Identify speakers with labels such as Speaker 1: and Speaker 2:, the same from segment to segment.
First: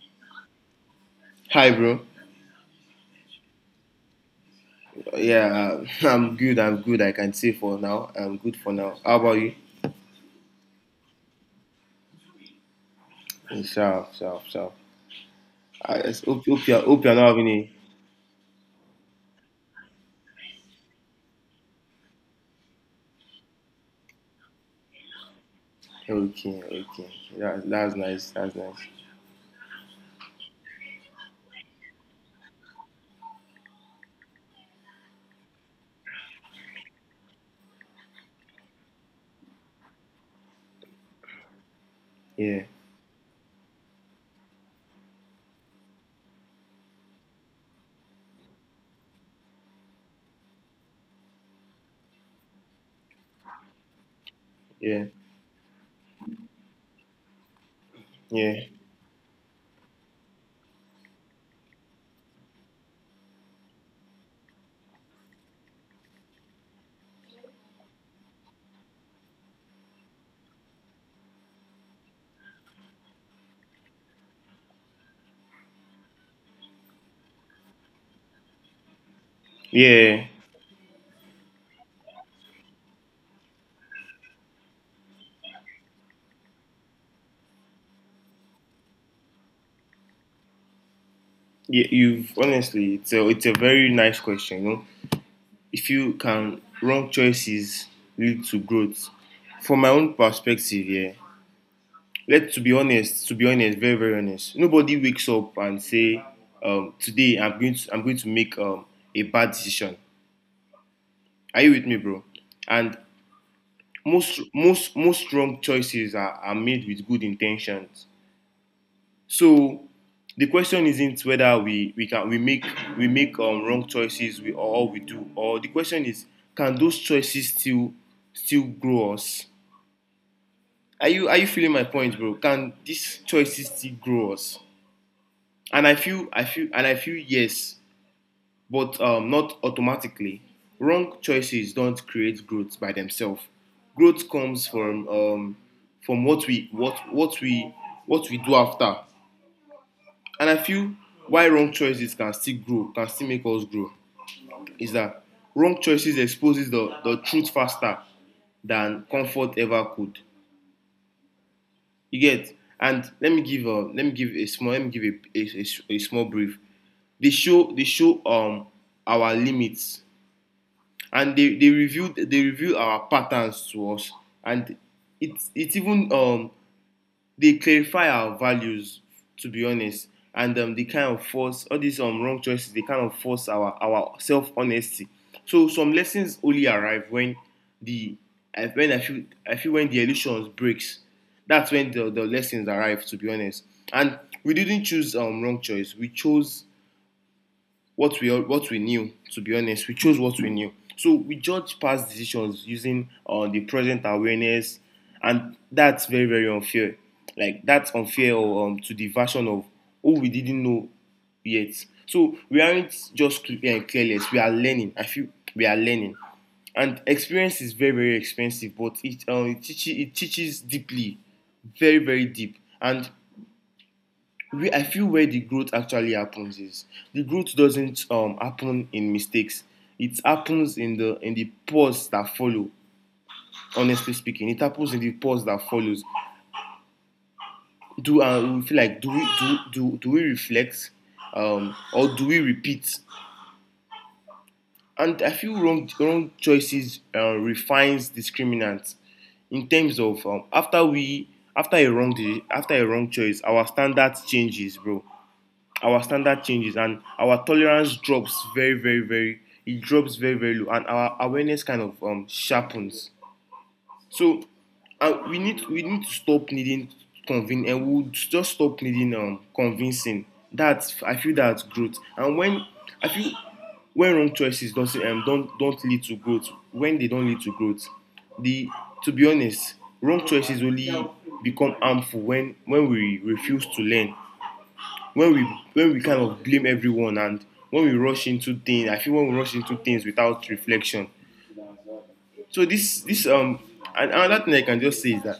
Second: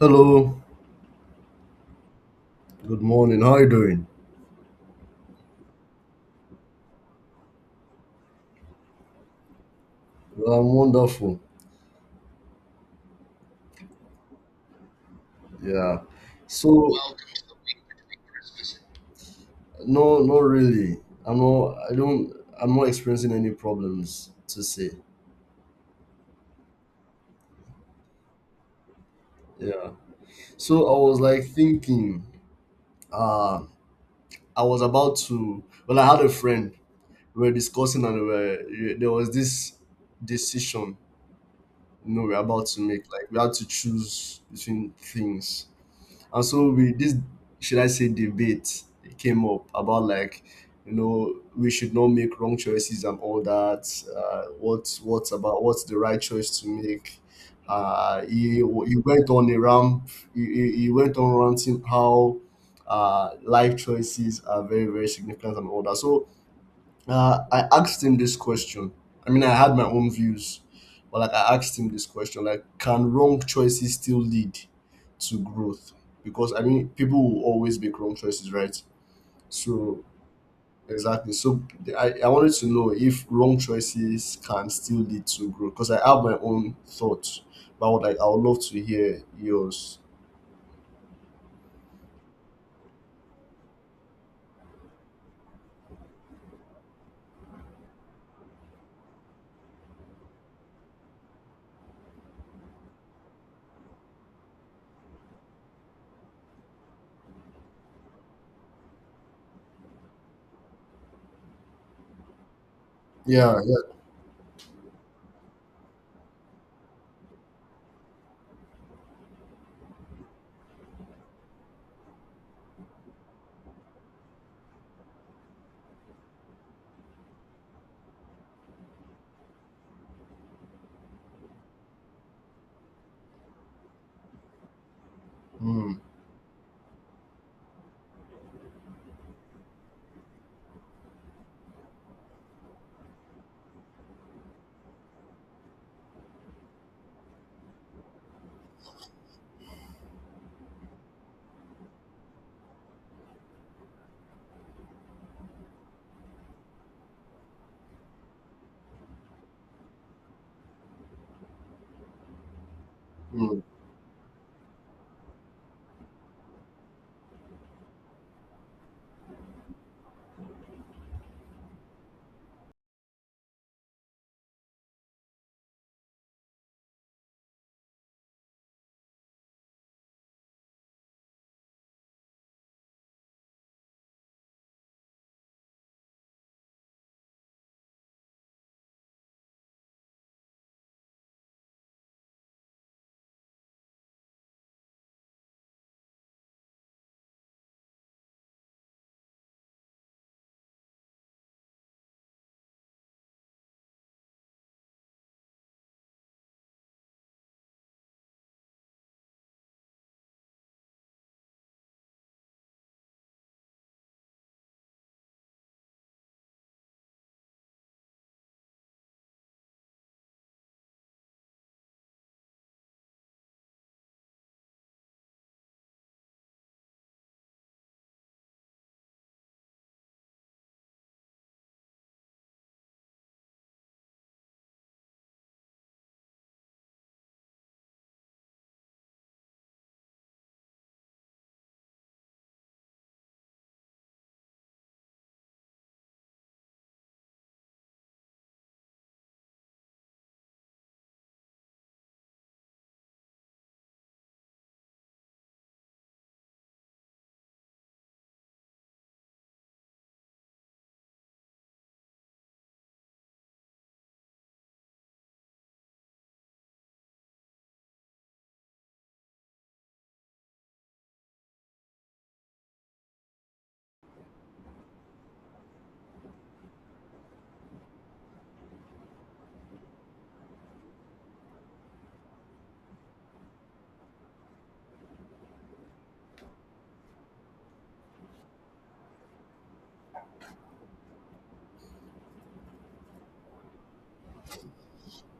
Speaker 1: Hello,
Speaker 2: Hi, bro.
Speaker 1: good morning. How are you doing?
Speaker 2: Yeah, I'm good. I'm good. I can say for now. I'm good for now. How about you?
Speaker 1: Well, I'm wonderful.
Speaker 2: Sharp, sharp, sharp.
Speaker 1: Yeah.
Speaker 2: I just
Speaker 1: So
Speaker 2: hope you're not having any.
Speaker 1: no, not really. I'm not. I don't. I'm not experiencing any problems to say.
Speaker 2: Okay, okay. That's nice. That's nice.
Speaker 1: Yeah. So I was like thinking. Uh, I was about to. Well, I had a friend. We were discussing, and there was this decision. You know, we are
Speaker 2: Yeah,
Speaker 1: about to make. Like we had to choose between things. And so we this should I say, debate came up about like, you know, we should not make wrong choices and all that.
Speaker 2: yeah,
Speaker 1: What's the right choice to make? Uh,
Speaker 2: yeah,
Speaker 1: he, he went on a ramp. He went on ranting how life choices are very significant and all that. So I asked him this question. I mean, I had my own views, but like I asked him this question: like, can wrong choices still lead to growth? Because I mean, people will always make wrong choices, right? So
Speaker 2: yeah.
Speaker 1: exactly. So I wanted to know if wrong choices can still lead to growth. Because I have my own thoughts, but I would love to hear yours.
Speaker 2: Yeah, it's it's a very nice question. You know, if you can, wrong choices lead to growth. From my own perspective, yeah, let to be honest, very very honest, nobody wakes up and say, today I'm going to make a bad decision. Are you with me, bro? And
Speaker 1: Yeah, yeah.
Speaker 2: most most wrong choices are made with good intentions. So the question isn't whether we can we make wrong choices we or we do or the question is can those choices still grow us? Are you feeling my point, bro? Can these choices still grow us? and I
Speaker 1: Mm,
Speaker 2: feel I feel and I feel yes, but not automatically. Wrong choices don't create growth by themselves. Growth comes from what we do after. And I feel why wrong choices can still grow, can still make us grow, is that wrong choices exposes the truth faster than comfort ever could. You get? And let me
Speaker 1: mm.
Speaker 2: give a let me give a small let me give a small brief. They show our limits and they reviewed our patterns to us, and it's even they clarify our values to be honest, and they kind of force all these wrong choices. They kind of force our self honesty. So some lessons only arrive when the when I feel when the illusions breaks. That's when the lessons arrive. To be honest, and we didn't choose wrong choice. We chose what we knew. To be honest, we chose what we knew. So we judge past decisions using the present awareness, and that's very very unfair. Like that's unfair to the version of who we didn't know yet. So we aren't just careless. We are learning. I feel we are learning, and experience is very very expensive, but it teaches deeply, very very deep, and we I feel where the growth actually happens is the growth doesn't happen in mistakes. It happens in the pause that follow. Honestly speaking, it happens in the pause that follows. Do we feel like do we do do, do we reflect, or do we repeat? And I feel wrong choices refines discriminants in terms of, after a wrong after a wrong choice our standards changes, bro. Our standard changes and our tolerance drops very very very, it drops very very low, and our awareness kind of sharpens. So we need to stop needing convincing, and we'll just stop needing convincing. That I feel that's growth. And when I feel when wrong choices do not don't lead to growth, when they don't lead to growth, the, to be honest, wrong choices only become harmful when we refuse to learn, when we, when we kind of blame everyone, and when we rush into things, I feel when we rush into things without reflection. So this and another thing I can just say is that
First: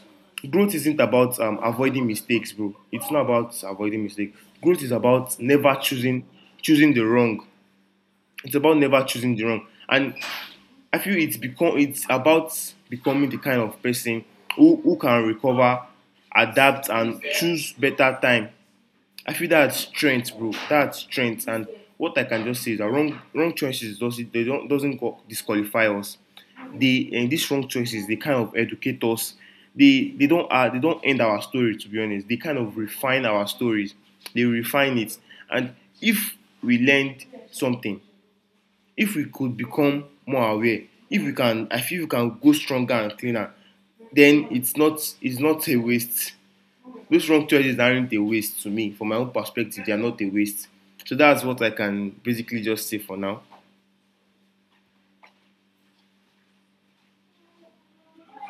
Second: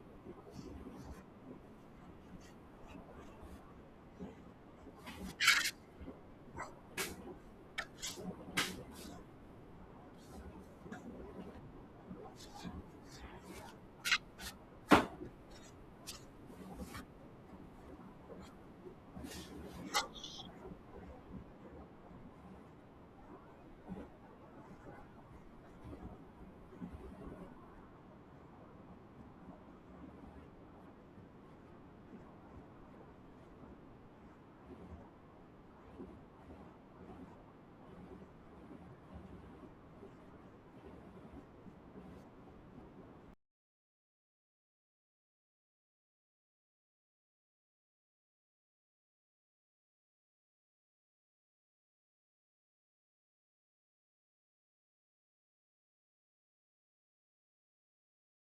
Speaker 2: growth isn't about avoiding mistakes, bro. It's not about avoiding mistakes. Growth is about never choosing the wrong. It's about never choosing the wrong. And I feel it's about becoming the kind of person who can recover, adapt and choose better time. I feel that's strength, bro. That's strength. And what I can just say is that wrong choices doesn't disqualify us. They, and these wrong choices they kind of educate us. They don't end our story, to be honest. They kind of refine our stories. They refine it. And if we learned something, if we could become more aware, if we can, I feel we can go stronger and cleaner, then it's not a waste. Those wrong choices aren't a waste to me. From my own perspective, they are not a waste. So that's what I can basically just say for now.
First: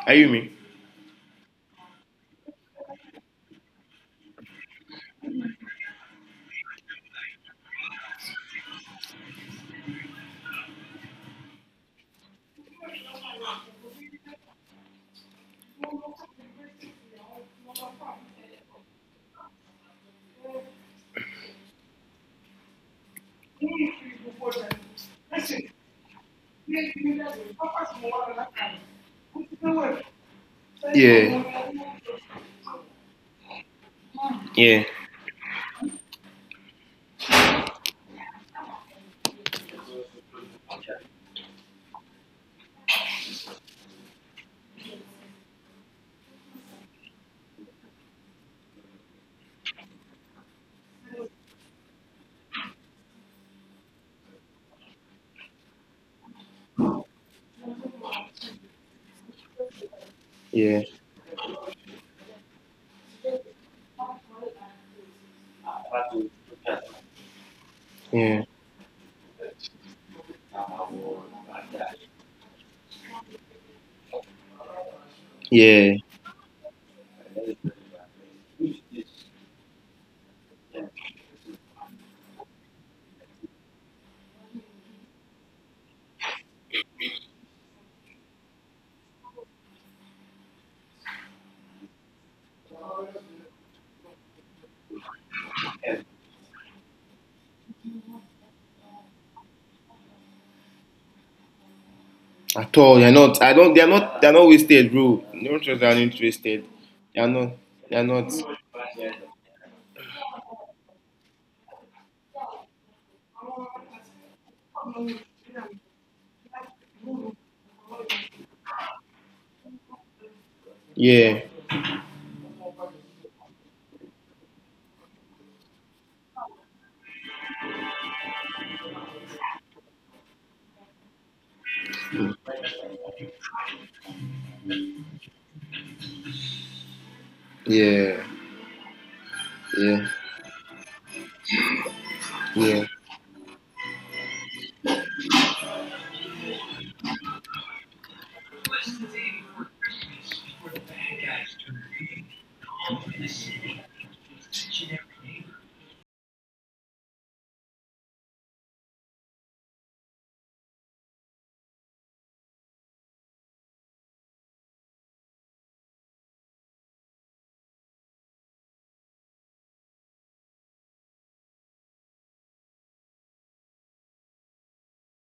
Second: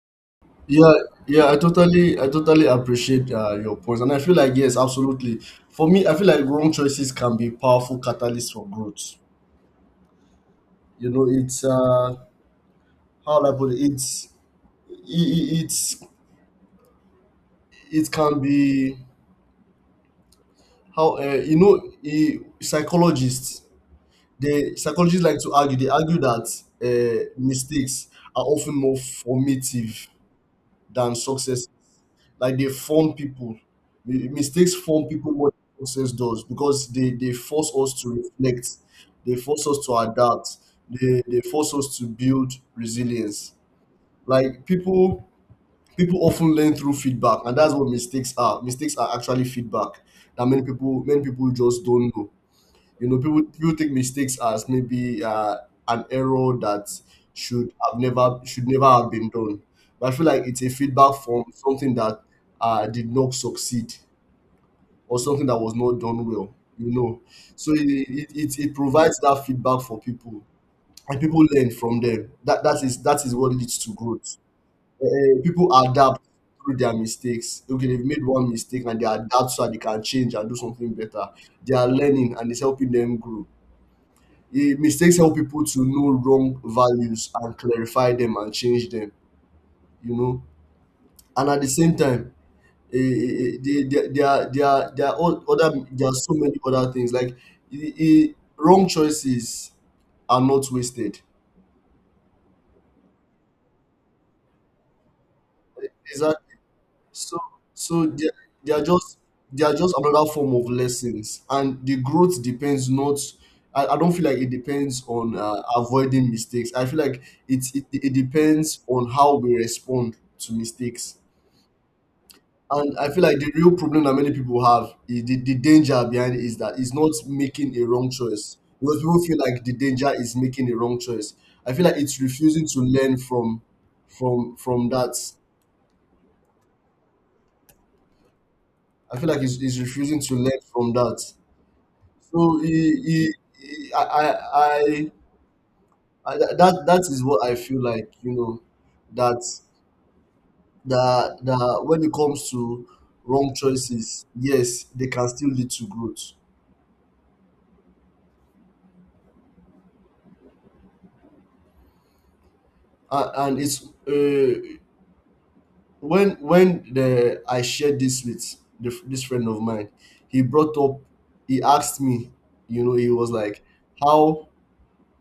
Speaker 2: Are you me?
Speaker 1: Yeah, yeah, I totally appreciate your points, and I feel like yes, absolutely. For me, I feel like wrong choices can be powerful catalysts for growth. You know, it's how will I put it? It it can be how psychologists. They Psychologists like to argue. They argue that mistakes are often more formative than
Speaker 2: Yeah.
Speaker 1: success, like they form people. Mistakes
Speaker 2: Yeah.
Speaker 1: form people more than success does because they force us to reflect, they force us to adapt, they force us to build resilience. Like people often learn through feedback, and that's what mistakes are. Mistakes are actually feedback that many people just don't know. You know, people take mistakes as maybe an error that should never have been done. But I feel like it's a
Speaker 2: Yeah.
Speaker 1: feedback from something that did not succeed or something that was not done well. You know, so
Speaker 2: Yeah.
Speaker 1: it provides that feedback for people, and people learn from them. That that is what leads to growth. People
Speaker 2: Yeah.
Speaker 1: adapt through their mistakes. Okay, they've made one mistake and they adapt so that they can change and do something better. They are learning and it's helping them grow. Yeah, mistakes help people to know wrong values and clarify them and change them, you know. And at the same time, there are all other, there are so many other things like eh, eh, wrong choices are not wasted.
Speaker 2: At all. They're not. I don't. They're not. They're not wasted, bro. No choices aren't
Speaker 1: Exactly.
Speaker 2: wasted. They're
Speaker 1: So,
Speaker 2: not. They're
Speaker 1: so
Speaker 2: not.
Speaker 1: they are just they are just another form of lessons, and the growth depends not. I don't feel like it depends on avoiding mistakes. I feel like it depends on how we respond to mistakes.
Speaker 2: Yeah.
Speaker 1: And I feel like the real problem that many people have, the danger behind it is that it's not making a wrong choice. Because people feel like the danger is making a wrong choice. I feel like it's refusing to learn from from that.
Speaker 2: Yeah.
Speaker 1: I feel like it's
Speaker 2: Yeah.
Speaker 1: refusing to learn from that. So
Speaker 2: Yeah.
Speaker 1: he I, that, that is what I feel like, you know, that, that when it comes to wrong choices, yes, they can still lead to growth. And it's when I shared this with this friend of mine, he brought up, he asked me, you know, he was like, how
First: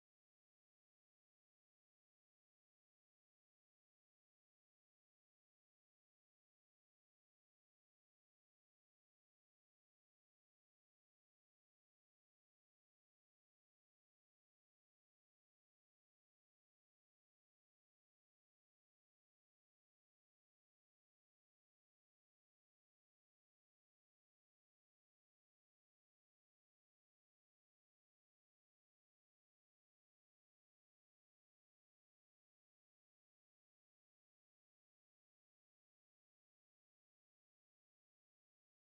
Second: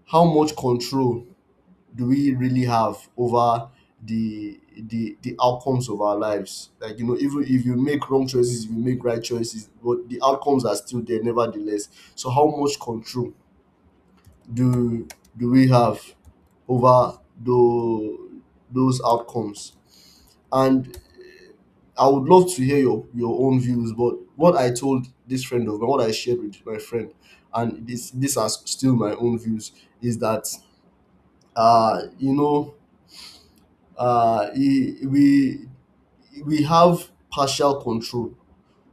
Speaker 1: how much control do we really have over the outcomes of our lives, like, you know, even if you make wrong choices, if you make right choices, but the outcomes are still there nevertheless. So how much control do do we have over the, those outcomes? And I would love to hear your own views, but what I told this friend of mine, what I shared with my friend, and this, these are still my own views, is that, you know, uh, e- we we have partial control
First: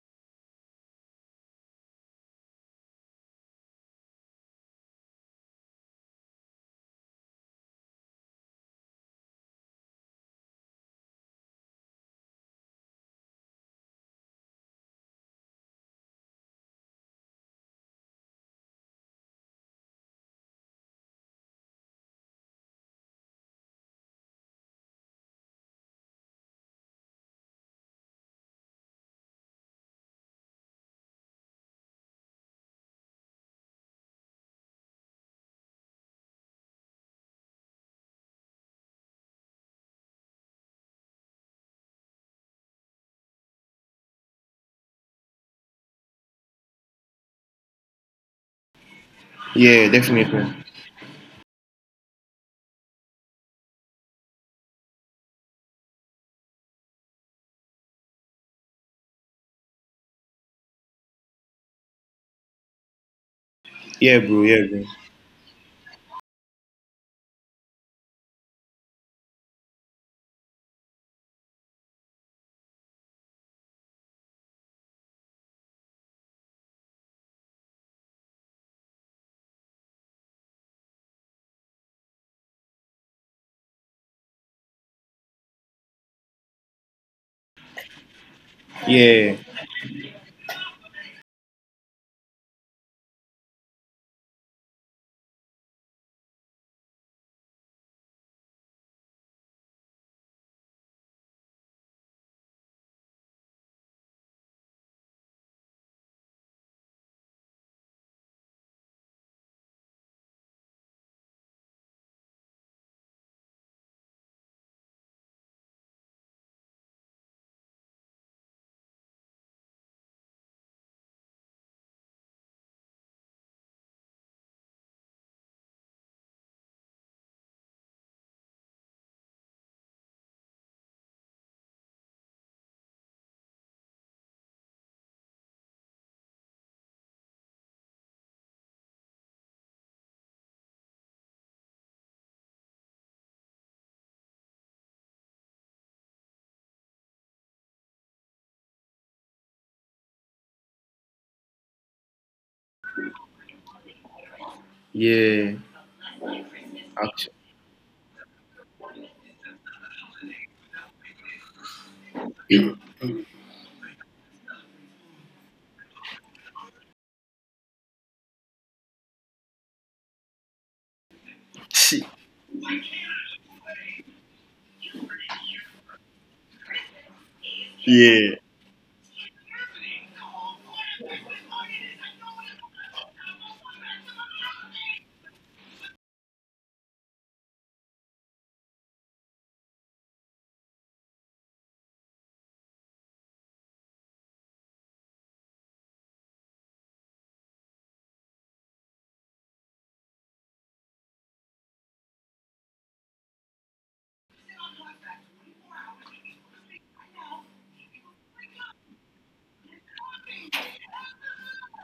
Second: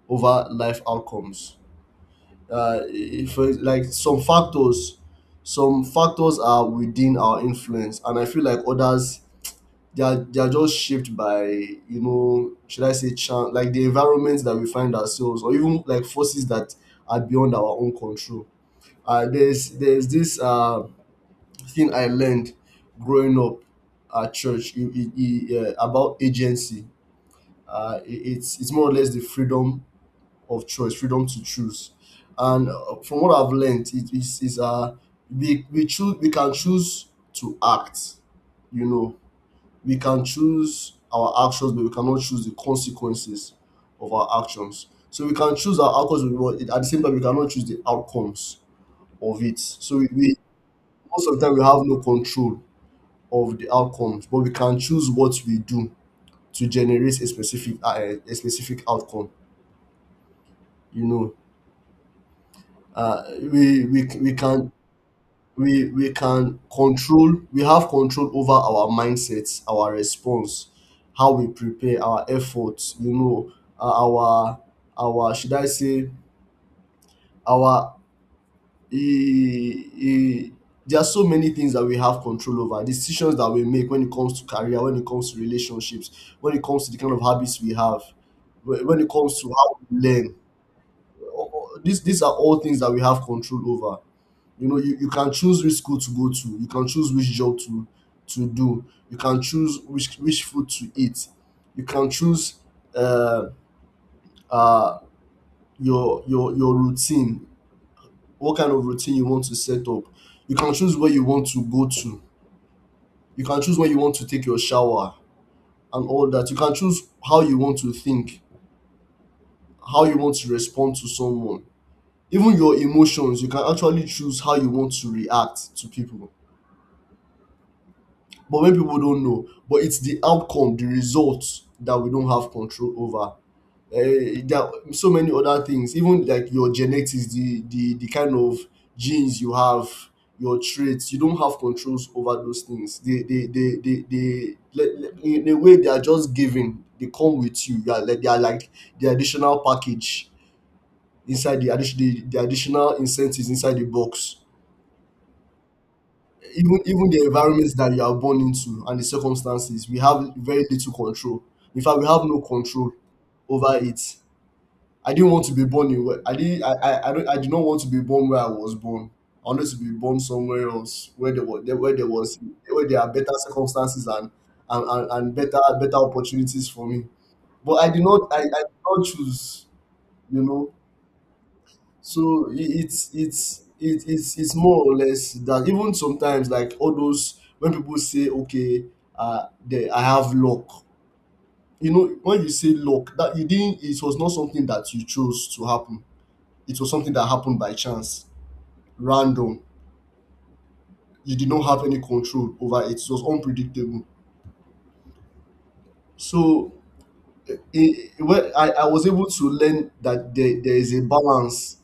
Speaker 1: over life outcomes. If, like some factors, Some factors are within our influence, and I feel like others, they are just shaped by, you know, should I say, chance, like the environments that we find ourselves, or even like forces that are beyond our own control. There's this thing I learned growing up at church, about agency. It's it's more or less the freedom of choice, freedom to choose. And from what I've learned, it is we choose we can choose to act. You know, we can choose our actions, but we cannot choose the consequences of our actions. So we can choose our outcomes, but we want- at the same time, we cannot choose the outcomes of it.
Speaker 2: Yeah.
Speaker 1: So we,
Speaker 2: Definitely.
Speaker 1: most of the time, we have no control of the outcomes, but we can choose what we do to generate a specific outcome. You know, uh, we we
Speaker 2: Yeah,
Speaker 1: we
Speaker 2: bro. Yeah,
Speaker 1: can
Speaker 2: bro.
Speaker 1: we can control, we have control over our mindsets, our response, how we prepare, our efforts, you know, uh, our our should I say, our e e there are so many things that we have control over. Decisions that we make when it comes to career, when it comes to relationships, when it comes to the kind of habits we have, when it
Speaker 2: Yeah.
Speaker 1: comes to how we learn. These these are all things that we have control over. You know, you can choose which school to go to, you can choose which job to do, you can choose which food to eat, you can choose uh, uh, your routine, what kind of routine you want to set up. You can choose where you want to go to, you can choose when you want to take your shower, and all that. You can choose how you want to think, how you want to respond to someone. Even your emotions, you can actually choose how you want to react to people. But when people don't know, but it's the outcome, the results, that we don't have control over. There are so many other things, even like your genetics, the kind of genes you have, your traits. You don't have controls over those things. In a way, they are just given. They come with you. They are like the additional package inside the addition, the additional incentives inside the box.
Speaker 2: Yeah.
Speaker 1: Even even the environment that you are born into and the circumstances, we have very little control. In fact, we have no control over it. I didn't want to be born in where I didn't I don't I did not want to be born where I was born. I wanted to be born somewhere else where there was, where
Speaker 2: Actually.
Speaker 1: there was where there are better circumstances and, and better, better opportunities for me. But
Speaker 2: Yeah.
Speaker 1: I did not choose, you know. So I- it's it, it's more or less that, even sometimes, like all those, when people say, okay, I have luck. You know, when you say luck, that you didn't, it was not something that you chose to happen. It was something that happened by chance, random. You did not have any control over it, it was unpredictable. So I was able to learn that there is a balance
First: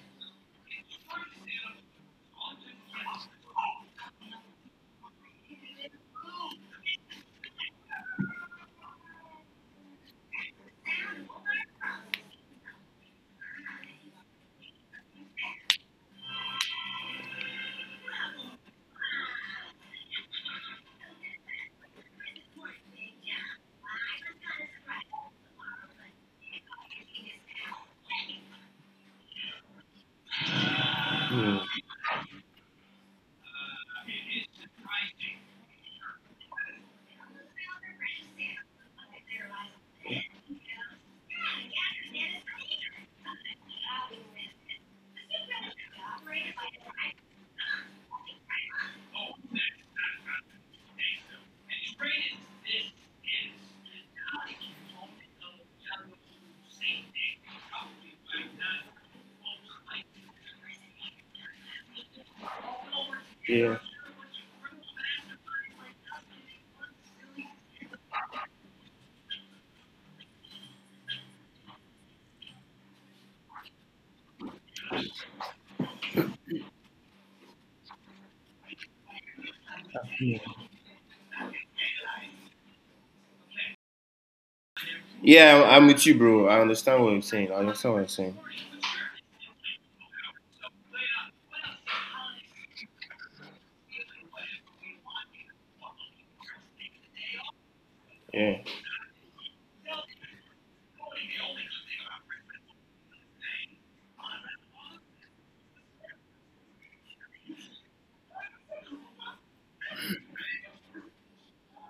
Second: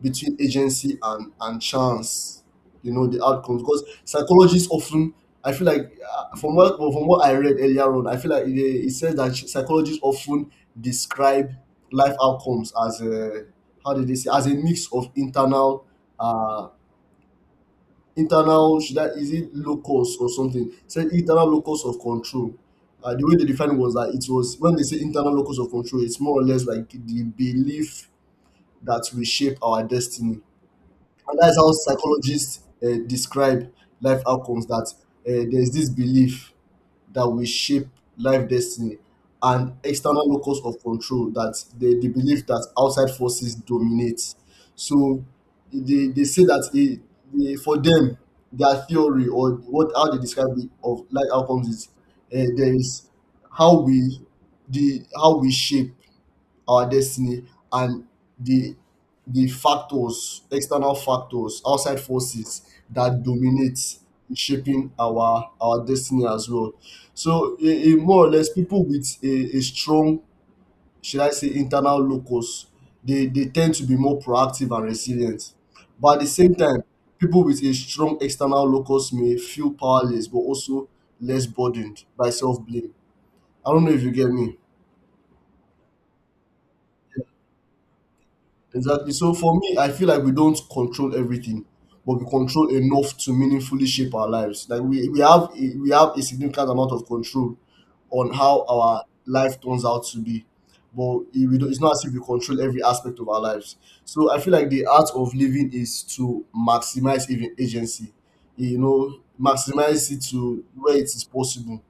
Speaker 1: between agency and chance. You know, the outcomes, because psychologists often, I feel like, from what I read earlier on, I feel like it says that psychologists often describe life outcomes as a, how did they say, as a mix of internal uh internal, should, that is it, locus or something, say internal locus of control. Uh, the way they defined was that it was, when they say internal locus of control, it's more or less like the belief that we shape our destiny. And that's how psychologists describe life outcomes, that there's this belief that we shape life destiny. And external locus of control, that the belief that outside forces dominate. So they say that they, for them, their theory, or what, how they describe it, of life outcomes is, there is how we, the how we shape our destiny, and the the factors, external factors, outside forces that
Speaker 2: Yeah.
Speaker 1: dominate in shaping our destiny as well. So more or less, people with a strong, internal locus, they tend to be more proactive and resilient. But at the same time, people with a strong external locus may feel powerless but also less burdened by self-blame. I don't know if you get me.
Speaker 2: I'm with you, bro. I understand what you're saying. I understand what you're saying.
Speaker 1: Exactly. So for me, I feel like we don't control everything, but we control enough to meaningfully shape our lives. Like we have a significant amount of control on
Speaker 2: Yeah.
Speaker 1: how our life turns out to be, but it- we don't, it's not as if we control every aspect of our lives. So I feel like the art of living is to maximize even agency, you know, maximize it to where it is possible.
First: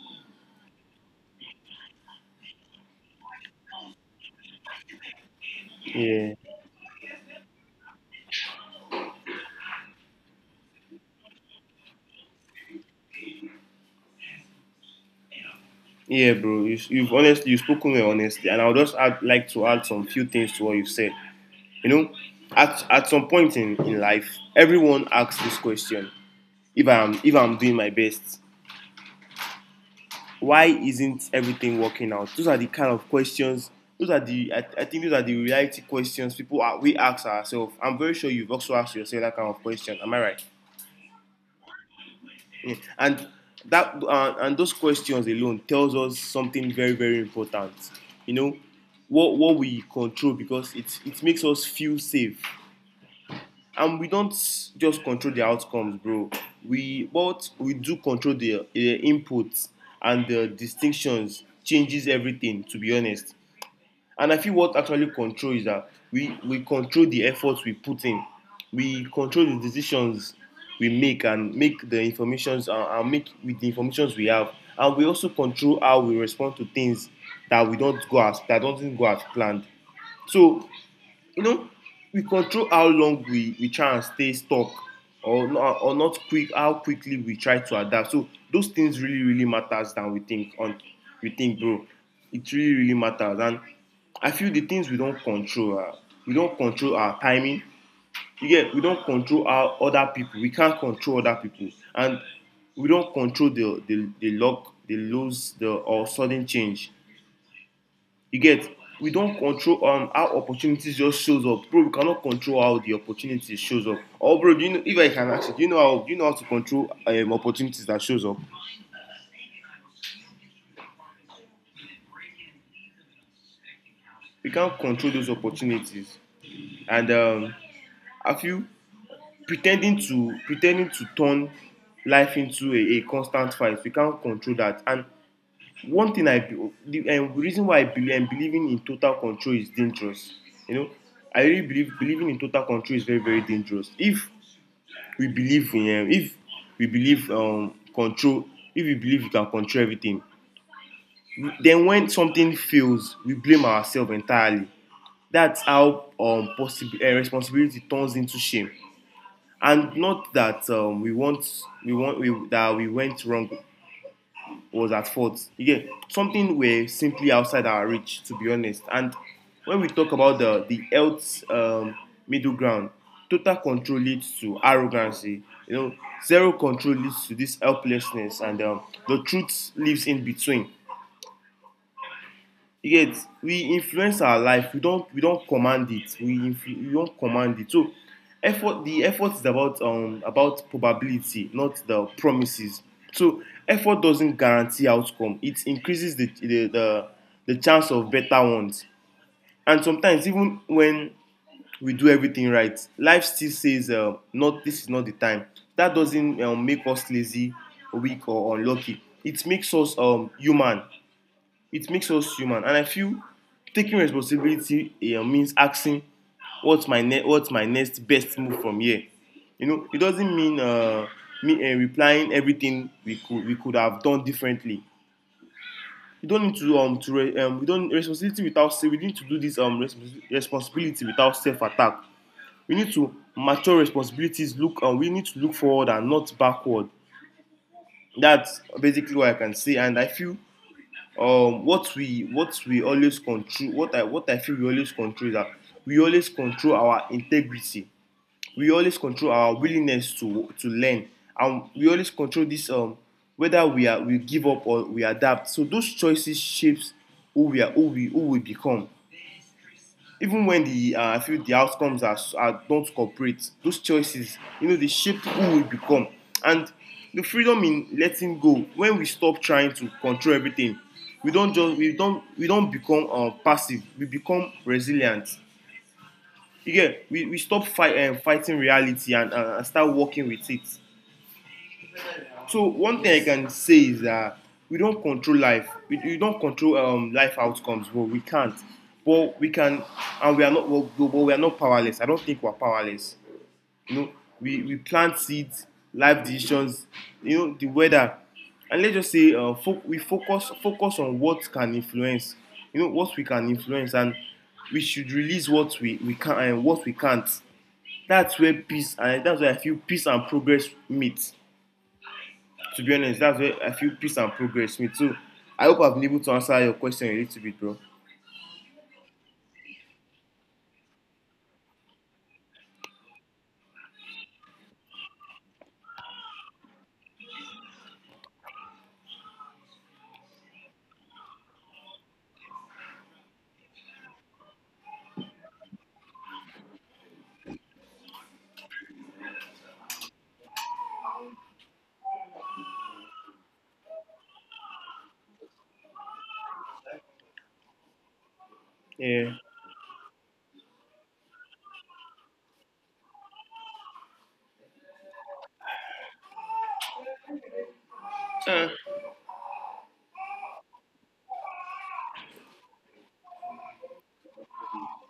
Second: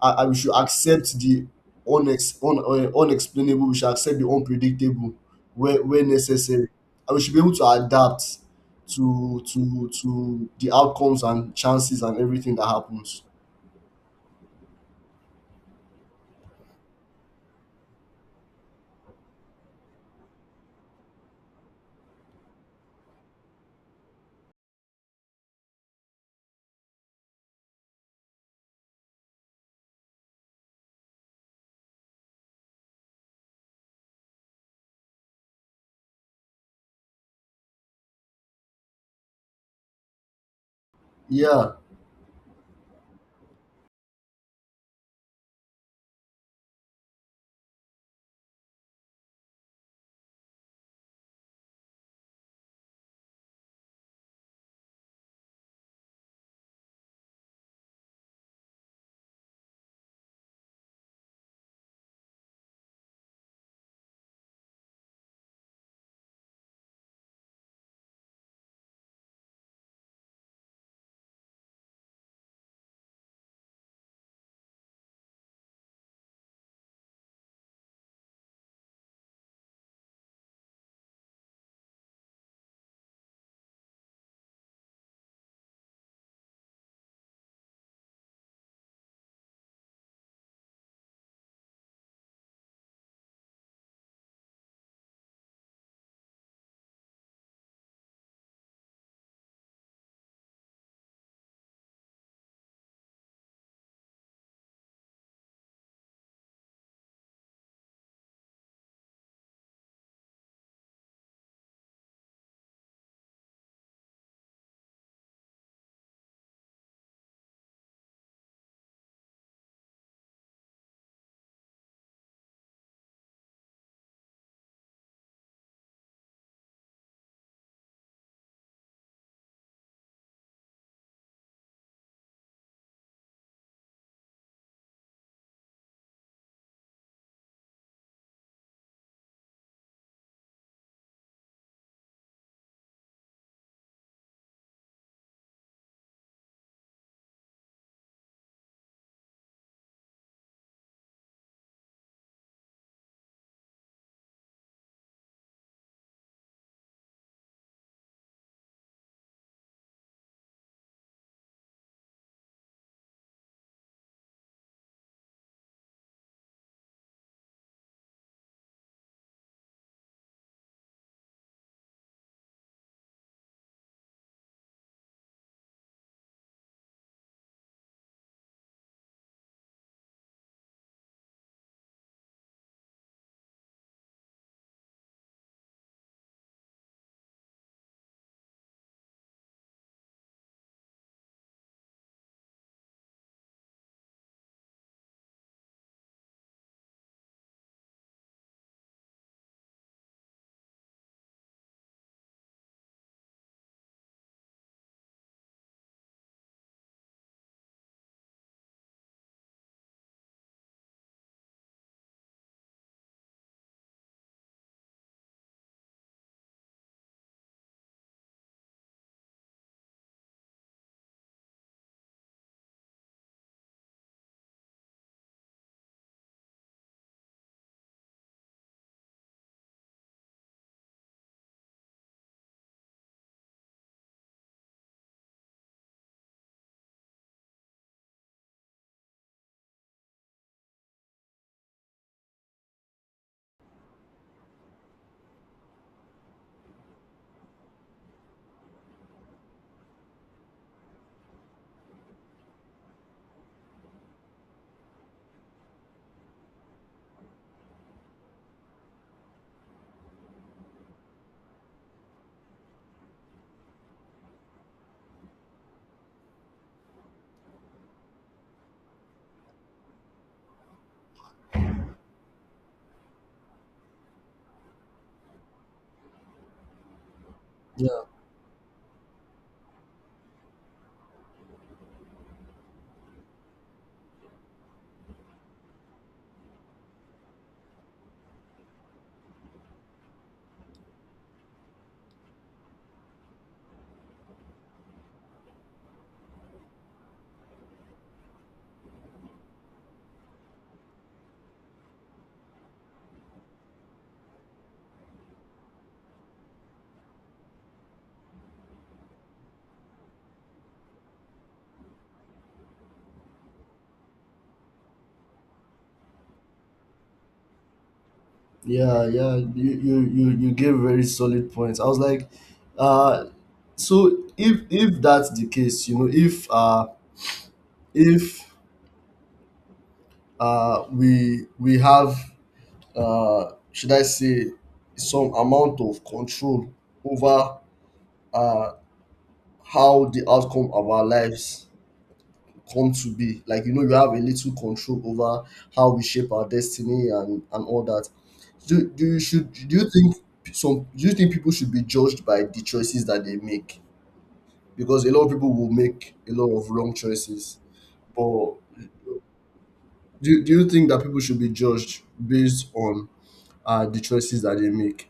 Speaker 1: We should accept the unexplainable. We should accept the unpredictable where
Speaker 2: Yeah.
Speaker 1: necessary. And we should be able to adapt to the outcomes and chances and everything that happens.
Speaker 2: Yeah, bro. You've honestly, you've spoken with honesty, and I would just add, like to add some few things to what you've said. You know, at some point in life, everyone asks this question: if I'm doing my best, why isn't everything working out? Those are the kind of questions. Those are the, I think those are the reality questions people we ask ourselves. I'm very sure you've also asked yourself that kind of question. Am I right?
Speaker 1: Yeah,
Speaker 2: And that and those questions alone tells us something very very important. You know, what we control, because it makes us feel safe. And we don't just control the outcomes, bro, we, but we do control the inputs, and the distinctions changes everything, to be honest. And I feel what actually control is that we control the efforts we put in, we control the decisions we make and make the informations, and make with the informations we have. And we also control how we respond to things that doesn't go as planned. So, you know, we control how long we try and stay stuck or not quick how quickly we try to adapt. So those things really, really matters than we think on we think, bro. It really, really matters. And I feel the things we don't control our timing. You get, we don't control our other people. We can't control other people, and we don't control the luck, the lows, the or sudden change. You get, we don't control how opportunities just shows up, bro. We cannot control how the opportunity shows up. Or bro, do you know, if I can ask you, do you know how to control opportunities that shows up? We can't control those opportunities, and I feel pretending to turn life into a constant fight, we can't control that. And one thing I the reason why I believe believing in total control is dangerous, you know, I really believe believing in total control is very very dangerous. If we believe in um, if we believe control if we believe we can control everything, then when something fails we blame ourselves entirely. That's how possible responsibility turns into shame, and not that that we went wrong was at fault. Again, something were simply outside our reach, to be honest. And when we talk about the health middle ground, total control leads to arrogancy, you know. Zero control leads to this helplessness, and the truth lives in between. You get, we influence our life, we don't command it, we don't command it. So effort the effort is about probability, not the promises. So effort doesn't guarantee outcome, it increases the chance of better ones. And sometimes even when we do everything right, life still says, not this is not the time. That doesn't make us lazy, weak or unlucky, it makes us human. It makes us human. And I feel taking responsibility means asking, what's my next best move from here? You know, it doesn't mean, me replying everything we could have done differently. We don't need to re- we don't responsibility without say we need to do this respons- Responsibility without self attack, we need to mature responsibilities look, and we need to look forward and not backward. That's basically what I can say. And I feel what we always control, what I feel we always control is that we always control our integrity, we always control our willingness to learn, and we always control this, whether we give up or we adapt. So those choices shapes who we are, who we become, even when the I feel the outcomes are don't cooperate, those choices, they shape who we become. And the freedom in letting go, when we stop trying to control everything, we don't become passive. We become resilient. Again, we stop
Speaker 1: yeah,
Speaker 2: fighting reality and start working with it. So one thing I can say is that we don't control life. We don't control life outcomes. Well, we can't. But we can, and we are not. Well, but we are not powerless. I don't think we're powerless. You know, we plant seeds, life decisions. The weather, and let's just say we focus on what can influence. What we can influence, and we should release what we can and what we can't. That's where I feel peace and progress meet. To be honest, that's where I feel peace and progress with. So I hope I've been able to answer your question a little bit, bro.
Speaker 1: yeah. You gave very solid points. I was like, uh, so if that's the case, you know, if uh, we have, should I say, some amount of control over, uh, how the outcome of our lives come to be. Like, you know, you have a little control over how we shape our destiny and all that. Do, do you
Speaker 2: Yeah.
Speaker 1: should do you think some Do you think people should be judged by the choices that they make? Because a lot of people will make a lot of wrong choices. But
Speaker 2: Uh,
Speaker 1: do you think that people should be judged based on, the choices that they make?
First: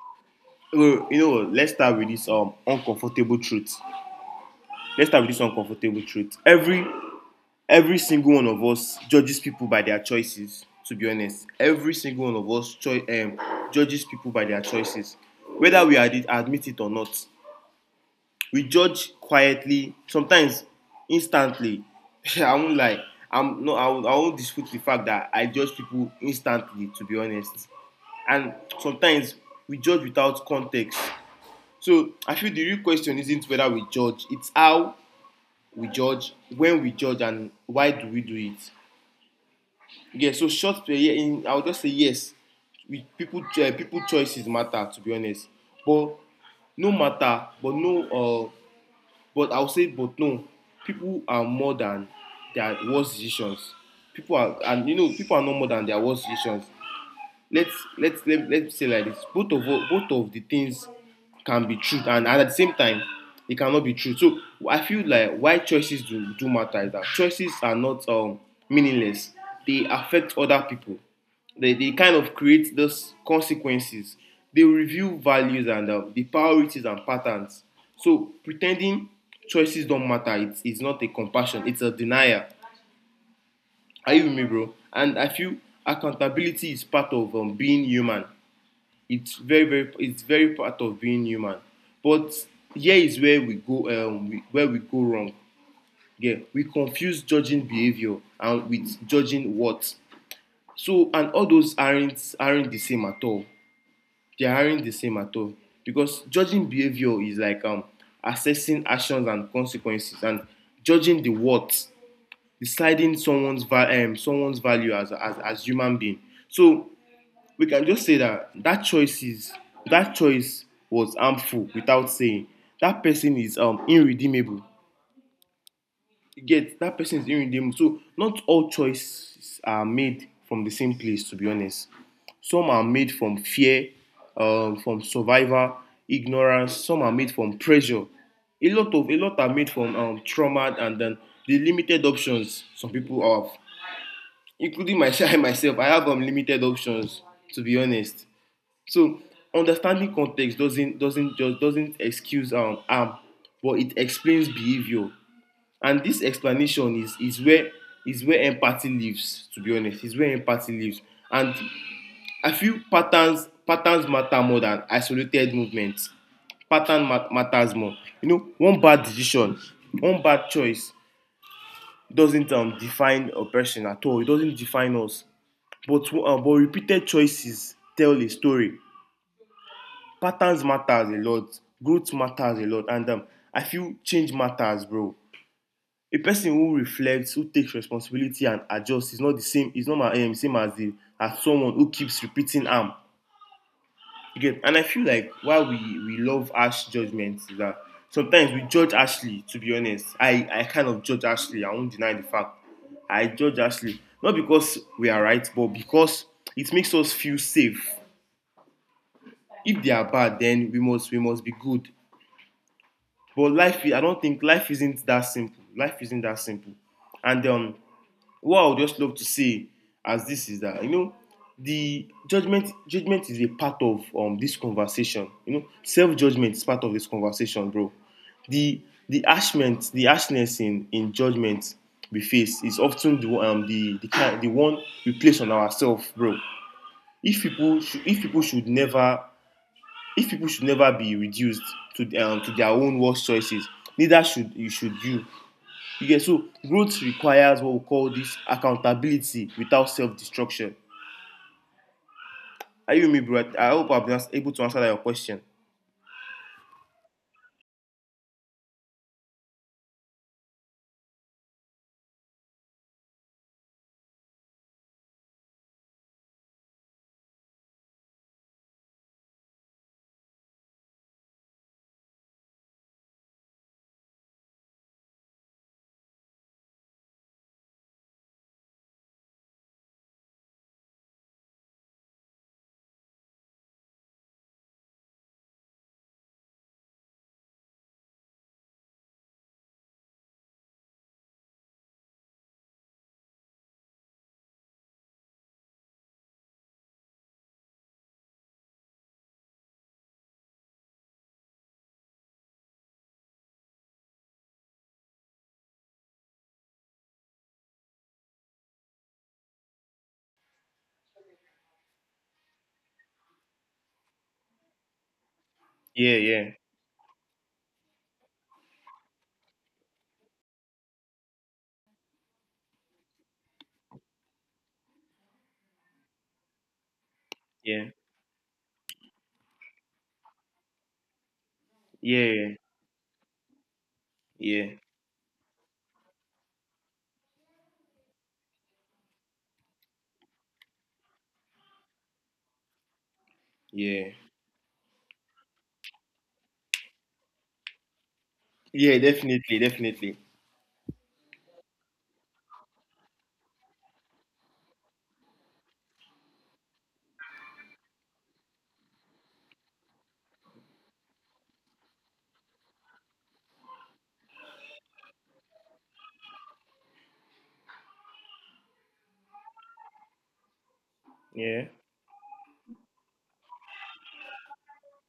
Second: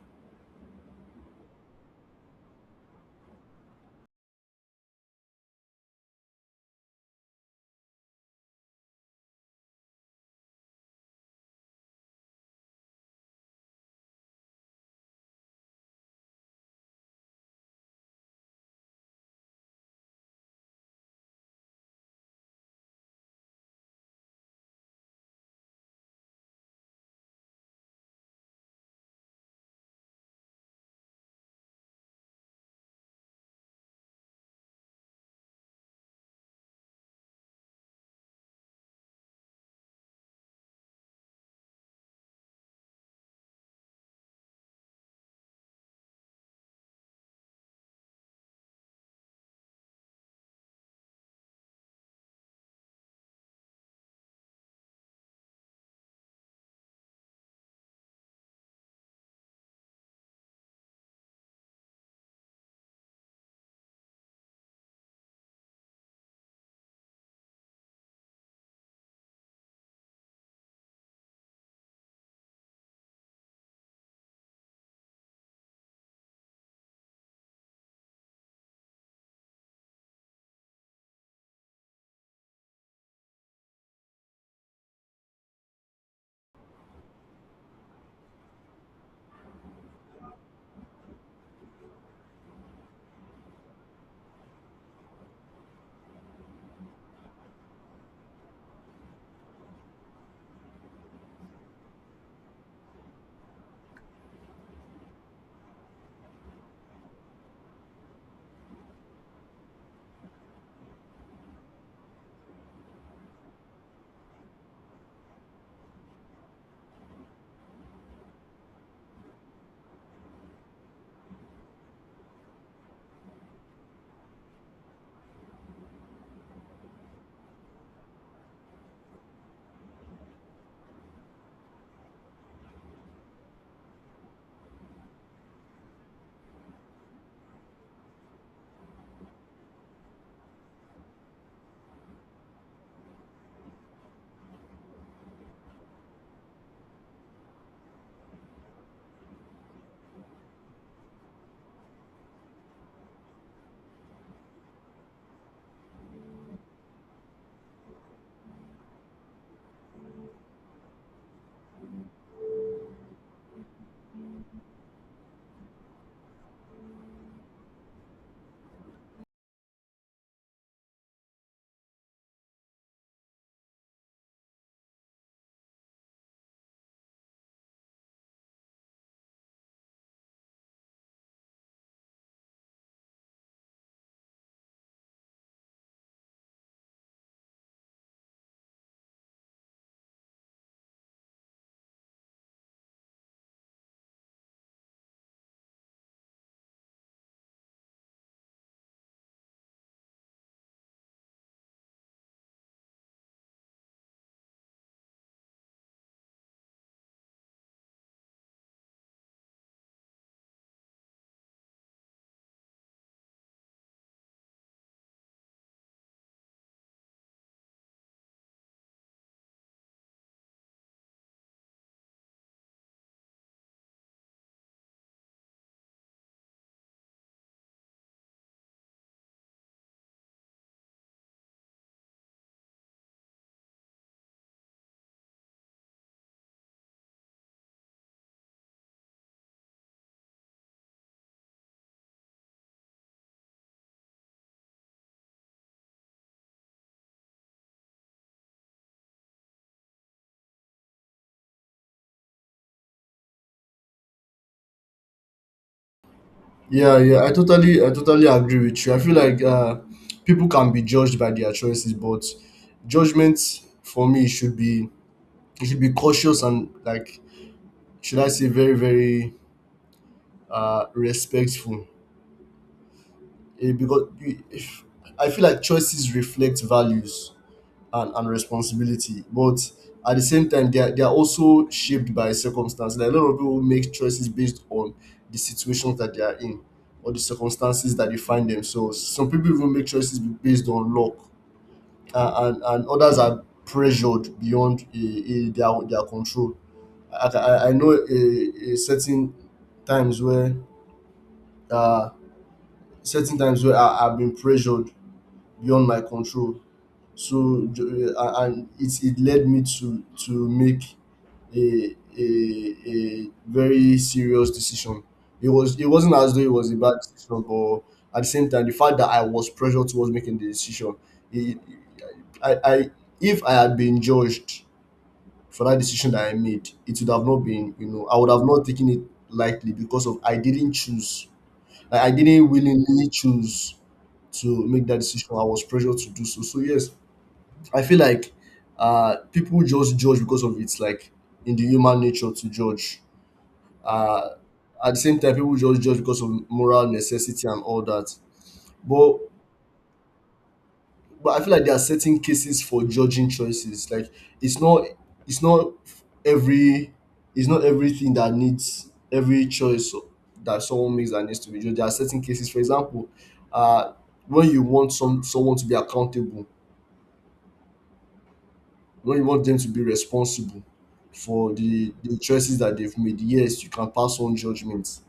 Speaker 2: Well, you know what? Let's start with this uncomfortable truth. Let's start with this uncomfortable truth. Every single one of us judges people by their choices. To be honest, every single one of us judges people by their choices, whether we admit it or not. We judge quietly sometimes, instantly. I won't lie. I'm no, I won't dispute the fact that I judge people instantly, to be honest. And sometimes we judge without context. So I feel the real question isn't whether we judge, it's how we judge, when we judge, and why do we do it. Yeah, so short play. Yeah, in I would just say yes, we people people choices matter, to be honest. But no matter, but no, but I'll say, but no, people are more than their worst decisions. People are, and people are not more than their worst decisions. Let's let's let, let's say like this: both of the things can be truth and at the same time it cannot be true. So I feel like why choices do matter is that choices are not meaningless. They affect other people. They kind of create those consequences. They review values and the priorities and patterns. So pretending choices don't matter, it's not a compassion, it's a denial. Are you with me, bro? And I feel accountability is part of being human. It's very part of being human. But here is where we go where we go wrong. Yeah, we confuse judging behavior and with judging what. So, and all those aren't the same at all. They aren't the same at all. Because judging behavior is like assessing actions and consequences, and judging the what, deciding someone's someone's value as, as human being. So we can just say that that choice is that choice was harmful without saying that person is irredeemable. You get, that person is irredeemable. So not all choices are made from the same place, to be honest. Some are made from fear, from survival, ignorance. Some are made from pressure. A lot are made from trauma, and then the limited options some people have, including myself. I have limited options, to be honest. So understanding context doesn't excuse harm, but it explains behavior. And this explanation is where empathy lives. To be honest, is where empathy lives. And I feel patterns matter more than isolated movements. Pattern matters more. You know, one bad decision, one bad choice doesn't define a person at all. It doesn't define us. But repeated choices tell a story. Patterns matters a lot, growth matters a lot, and I feel change matters, bro. A person who reflects, who takes responsibility and adjusts is not the same. It's not my same as the as someone who keeps repeating am. You get? And I feel like why we love harsh judgments is that sometimes we judge Ashley. To be honest, I kind of judge Ashley. I won't deny the fact I judge Ashley, not because we are right, but because it makes us feel safe. If they are bad, then we must be good. But life, I don't think life isn't that simple. Life isn't that simple. And what I would just love to say as this is that the judgment is a part of this conversation. Self judgment is part of this conversation, bro. The the ashness in judgment we face is often the one we place on ourselves, bro. If people should never if people should never be reduced to their own worst choices, neither should you. You get, so growth requires what we call this accountability without self-destruction. Are you with me, bro? I hope I've been able to answer that your question.
Speaker 1: I totally agree with you. I feel like, people can be judged by their choices, but judgment for me should be cautious and, like, should I say very, very, respectful. Eh, because you- if I feel like choices reflect values and responsibility. But at the same time, they are also shaped by circumstance. Like, a lot of people make choices based on the situations that they are in or the circumstances that they find themselves. Some people even make choices based on luck, and others are pressured beyond, their control. I know a certain times where, uh, certain times where I've been pressured beyond my control, so and it led me to make a very serious decision. It was, it wasn't
Speaker 2: Yeah,
Speaker 1: as though it
Speaker 2: yeah,
Speaker 1: was a bad decision, but at the same time, the fact that I was pressured towards making the decision, it, I, if I had been judged for that decision that I made, it would have not been,
Speaker 2: yeah,
Speaker 1: you know, I would have not taken it lightly, because of, I didn't choose, I didn't
Speaker 2: yeah,
Speaker 1: willingly choose to
Speaker 2: yeah,
Speaker 1: make that decision. I was pressured to do so. So yes, I feel like, people just judge because of, it's like in the human nature to judge.
Speaker 2: yeah,
Speaker 1: Uh, at the same time, people just judge because of moral necessity and all that.
Speaker 2: yeah,
Speaker 1: But,
Speaker 2: definitely, definitely.
Speaker 1: I feel like there are certain cases for judging choices. Like, it's not it's not every it's not everything that needs, every choice that someone makes that needs to be judged. There are certain cases. For example, uh, when you want some, someone to be accountable, when you want them to be responsible for
Speaker 2: Yeah,
Speaker 1: the choices that they've made, yes, you can pass on judgments,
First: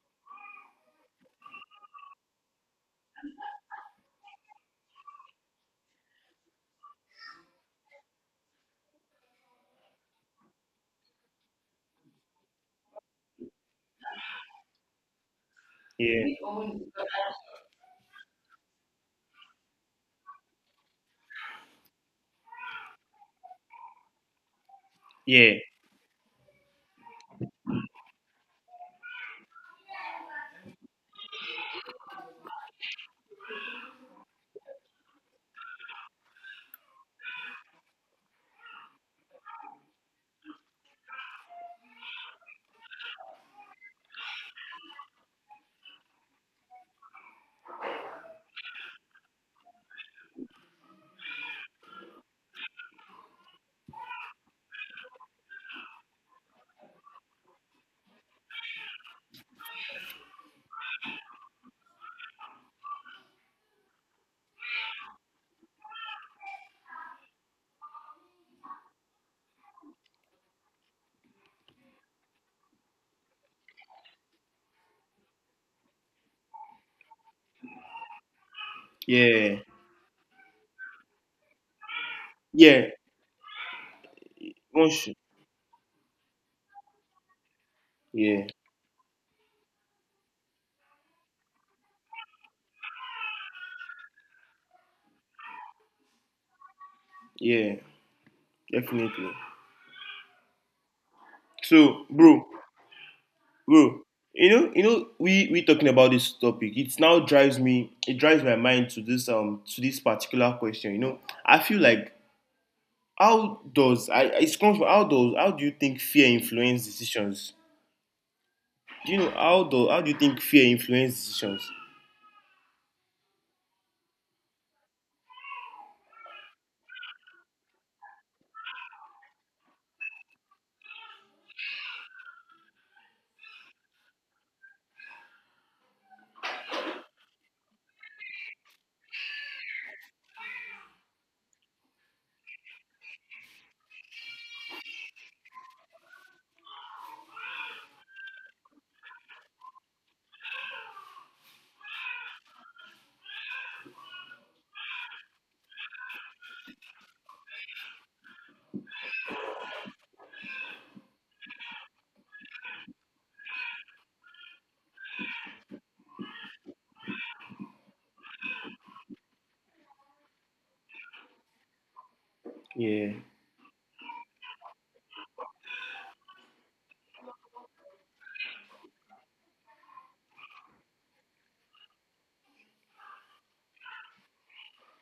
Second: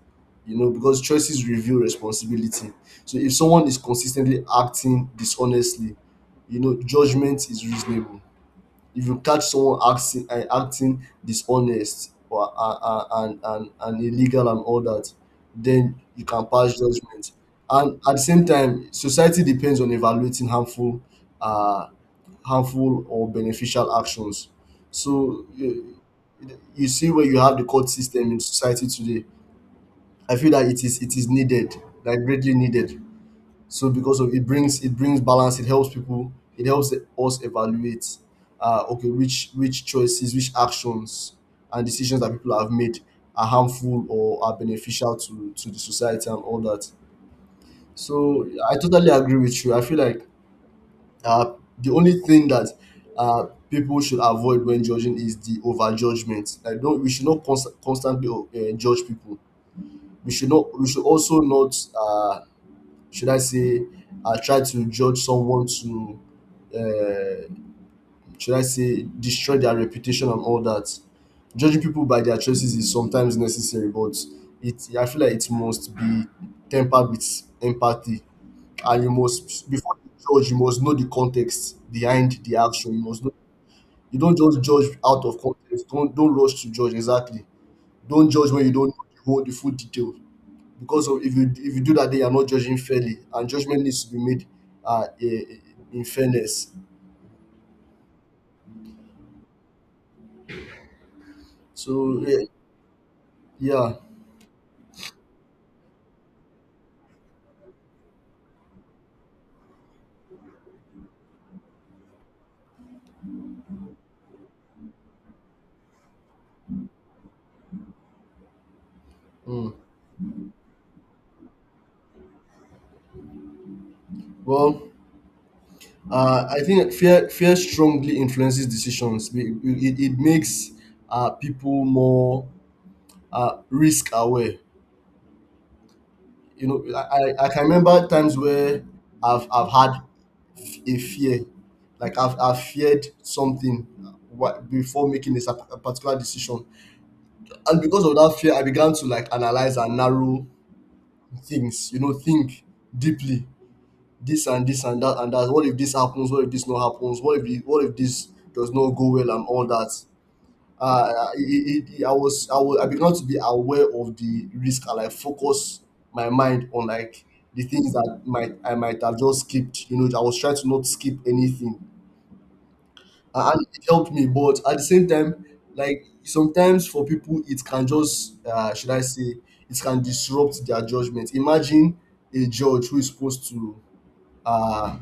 Speaker 1: you know, because choices reveal responsibility. So if someone is consistently acting dishonestly, you know, judgment is reasonable. If you catch someone acting, and acting dishonest or and illegal and all that, then
Speaker 2: yeah,
Speaker 1: you can pass judgment. And at the same time, society depends on evaluating harmful, uh harmful or beneficial actions. So
Speaker 2: yeah,
Speaker 1: you see, where you have the court system in society today, I feel that it is needed, like greatly needed, so because of, it brings, it brings balance, it helps people, it helps us evaluate, uh, okay, which choices, which actions and decisions that people have made are harmful or are beneficial to the society and all that. So I totally agree with you. I feel like, uh, the only thing that, uh, people should avoid when judging is the overjudgment. Like, don't, we should not constantly, judge people. We should not we should also not, uh, should I say I try to judge someone to, uh, should I say, destroy their reputation and all that. Judging people by their choices is sometimes necessary, but it I feel like it must be tempered with empathy, and you
Speaker 2: yeah,
Speaker 1: must, before you judge, you must know the context behind the
Speaker 2: yeah.
Speaker 1: action. You must know, you don't just judge
Speaker 2: One should.
Speaker 1: out of context. Don't rush to judge, exactly. Don't
Speaker 2: Yeah,
Speaker 1: judge when you don't know the full details, because of, if you, do that, then you're not judging fairly, and judgment needs to be made, uh, i- in fairness.
Speaker 2: yeah, definitely. So,
Speaker 1: So yeah,
Speaker 2: bro,
Speaker 1: yeah.
Speaker 2: bro, we talking about this topic, it drives my mind to this particular question. I feel like, how does I it comes from how does how do you think fear influence decisions? Do you know, how do you think fear influence decisions?
Speaker 1: Well, I think fear strongly influences decisions. It makes, people more, risk aware. You know, I can remember times where I've had a fear, like I've feared something before making this a particular decision, and because of that fear, I began to, like, analyze and narrow things, you know, think deeply, this and this and that and that, what if this happens, what if this not happens, what if this does not go well and all that. It, it, it, I was I was, I began to be aware of the risk, and I focus my mind on, like, the things that might I might have just skipped, you know, I was trying to not skip anything,
Speaker 2: Yeah.
Speaker 1: and it helped me. But at the same time, like, sometimes for people, it can just, should I say it can disrupt their judgment. Imagine a judge who is supposed to, uh,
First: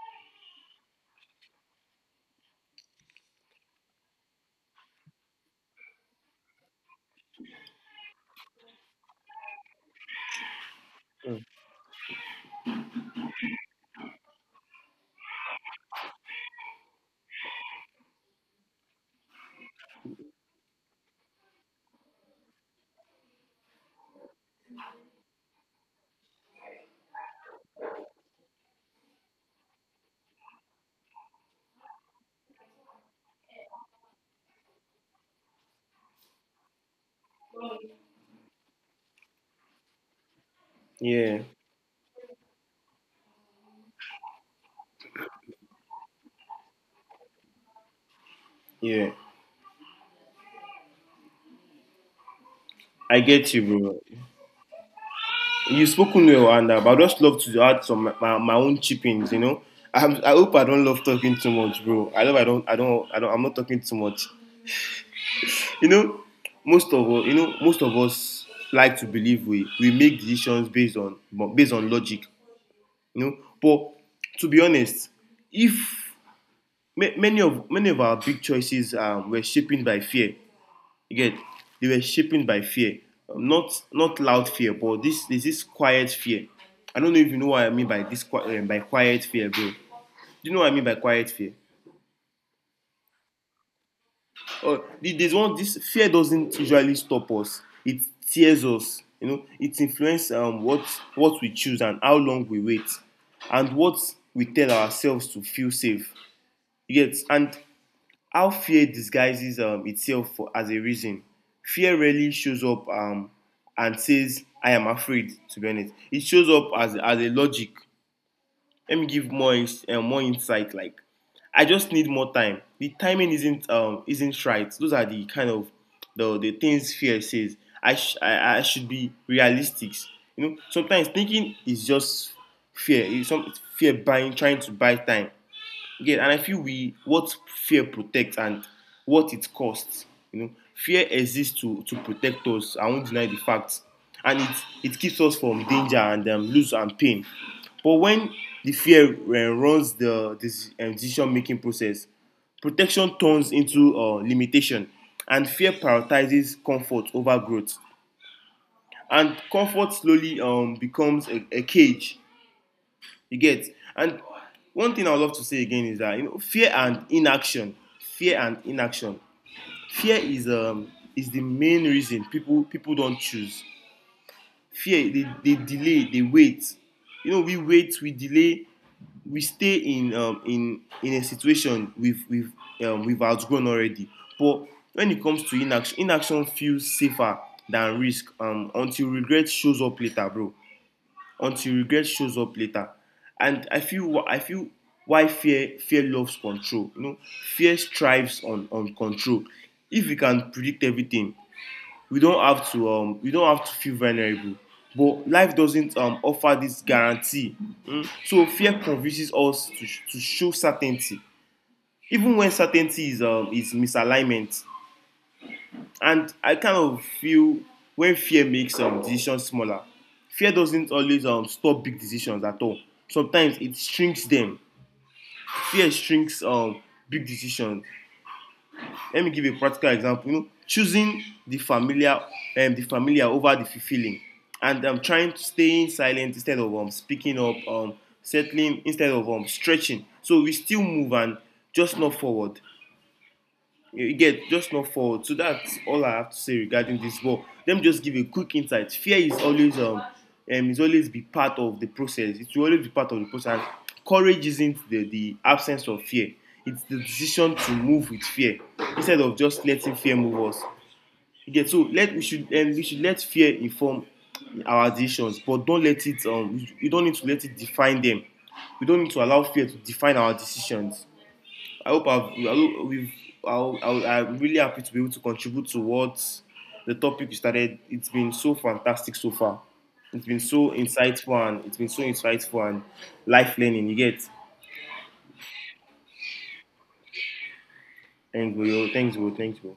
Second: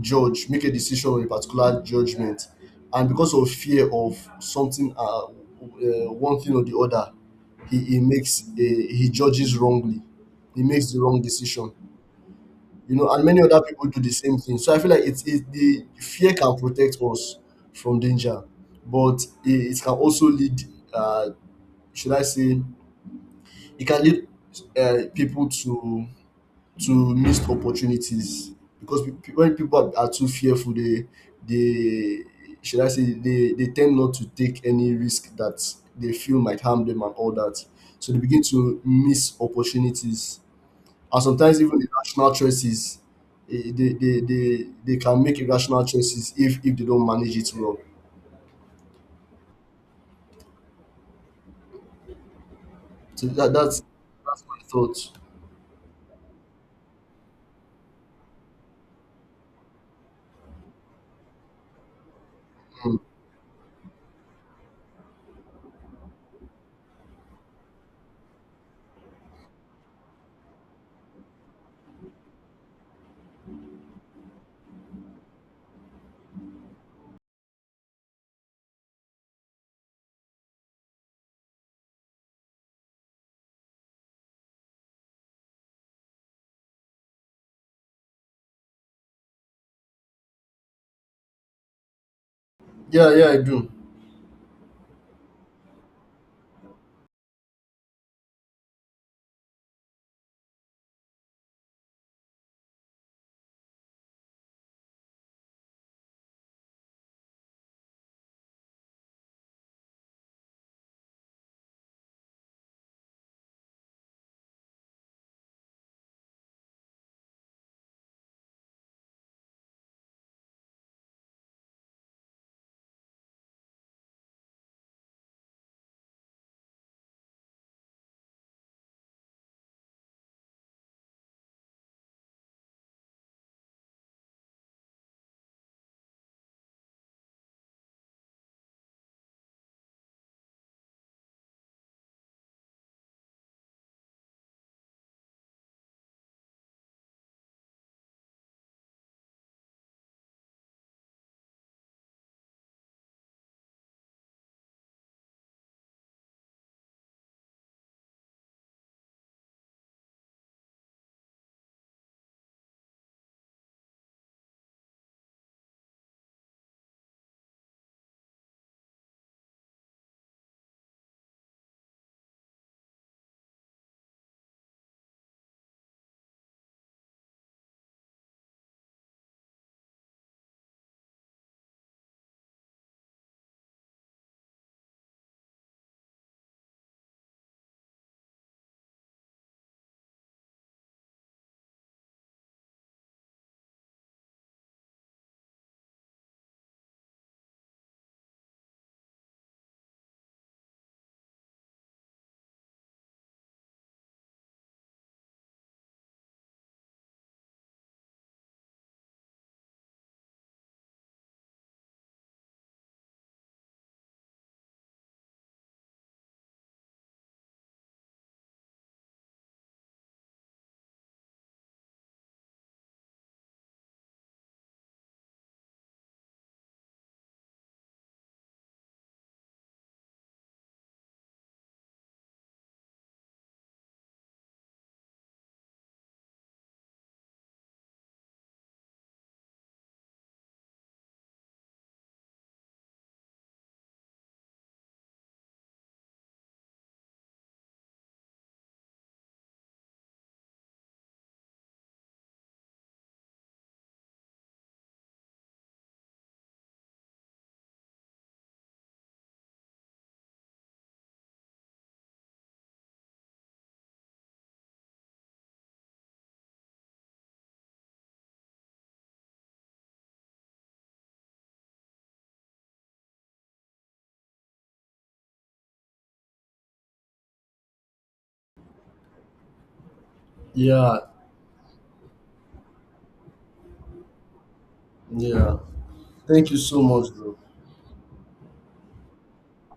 Speaker 1: judge, make a decision on a particular judgment, and because of fear of something, one thing or the other, he makes he judges wrongly. He makes the wrong
Speaker 2: Mm.
Speaker 1: decision, you know, and many other people do the same thing. So I feel like the fear can protect us from danger, but it can also lead, uh, should I say, it can lead, people to missed opportunities, because when people are too fearful, they should I say they tend not to take any risk that they feel might harm them and all that. So they begin to miss opportunities, and
Speaker 2: Yeah,
Speaker 1: sometimes even irrational choices. They can make irrational choices if they don't manage it well.
Speaker 2: yeah, I
Speaker 1: So
Speaker 2: get
Speaker 1: that,
Speaker 2: you,
Speaker 1: that's
Speaker 2: bro.
Speaker 1: my thought.
Speaker 2: You spoken well, and but I just love to add some my own chippings. I hope I don't love talking too much, bro. I hope i don't i
Speaker 1: Mm.
Speaker 2: don't i don't I'm not talking too much. you know Most of us, like to believe we make decisions based on logic. But, to be honest, if ma- Many of our big choices were shaped by fear. Again, they were shaped by fear. Not loud fear, but this is quiet fear. I don't know if you know what I mean by this by quiet fear, bro. Do you know what I mean by quiet fear?
Speaker 1: Yeah, yeah, I do.
Speaker 2: Or, there's one, this fear doesn't usually stop us. It tears us. It influences what we choose and how long we wait, and what we tell ourselves to feel safe. You get? And how fear disguises itself as a reason. Fear rarely shows up and says, "I am afraid." To be honest, it shows up as a logic. Let me give more insight. Like, I just need more time. The timing isn't right. Those are the kind of the things fear says. I should be realistic. Sometimes thinking is just fear. It's some fear buying trying to buy time. Yeah, and I feel we what fear protects and what it costs. Fear exists to protect us. I won't deny the facts, and it keeps us from danger and lose and pain. But when the fear runs the this decision making process, protection turns into limitation, and fear prioritizes comfort over growth. And comfort slowly becomes a cage. You get? And one thing I would love to say again is that fear and inaction, fear and inaction. Fear is the main reason people don't choose. Fear, they delay, they wait. We wait, we delay, we stay in in a situation we've outgrown already. But when it comes to inaction, inaction feels safer than risk until regret shows up later, bro, until regret shows up later. And I feel why fear loves control. Fear strives on control. If we can predict everything, we don't have to we don't have to feel vulnerable. But life doesn't offer this guarantee. Mm? So fear convinces us to show certainty, even when certainty is misalignment. And I kind of feel, when fear makes decisions smaller, fear doesn't always stop big decisions at all. Sometimes it shrinks them. Fear shrinks big decisions. Let me give a practical example. Choosing the familiar over the fulfilling, and trying to stay silent instead of speaking up, settling instead of stretching. So we still move and just not forward. You get, just not forward. So that's all I have to say regarding this ball. Let me just give a quick insight. Fear is always, be part of the process. It will always be part of the process. Courage isn't the absence of fear. It's the decision to move with fear instead of just letting fear move us. You get, so let we should let fear inform our decisions, but don't let it, you don't need to let it define them. We don't need to allow fear to define our decisions. I hope I've, we've. I'm really happy to be able to contribute towards the topic you started. It's been so fantastic so far. It's been so
Speaker 1: Yeah,
Speaker 2: insightful and it's been so insightful and life learning. You get.
Speaker 1: yeah, thank you so much, bro.
Speaker 2: Thanks, bro. Thanks, bro. Thanks, bro.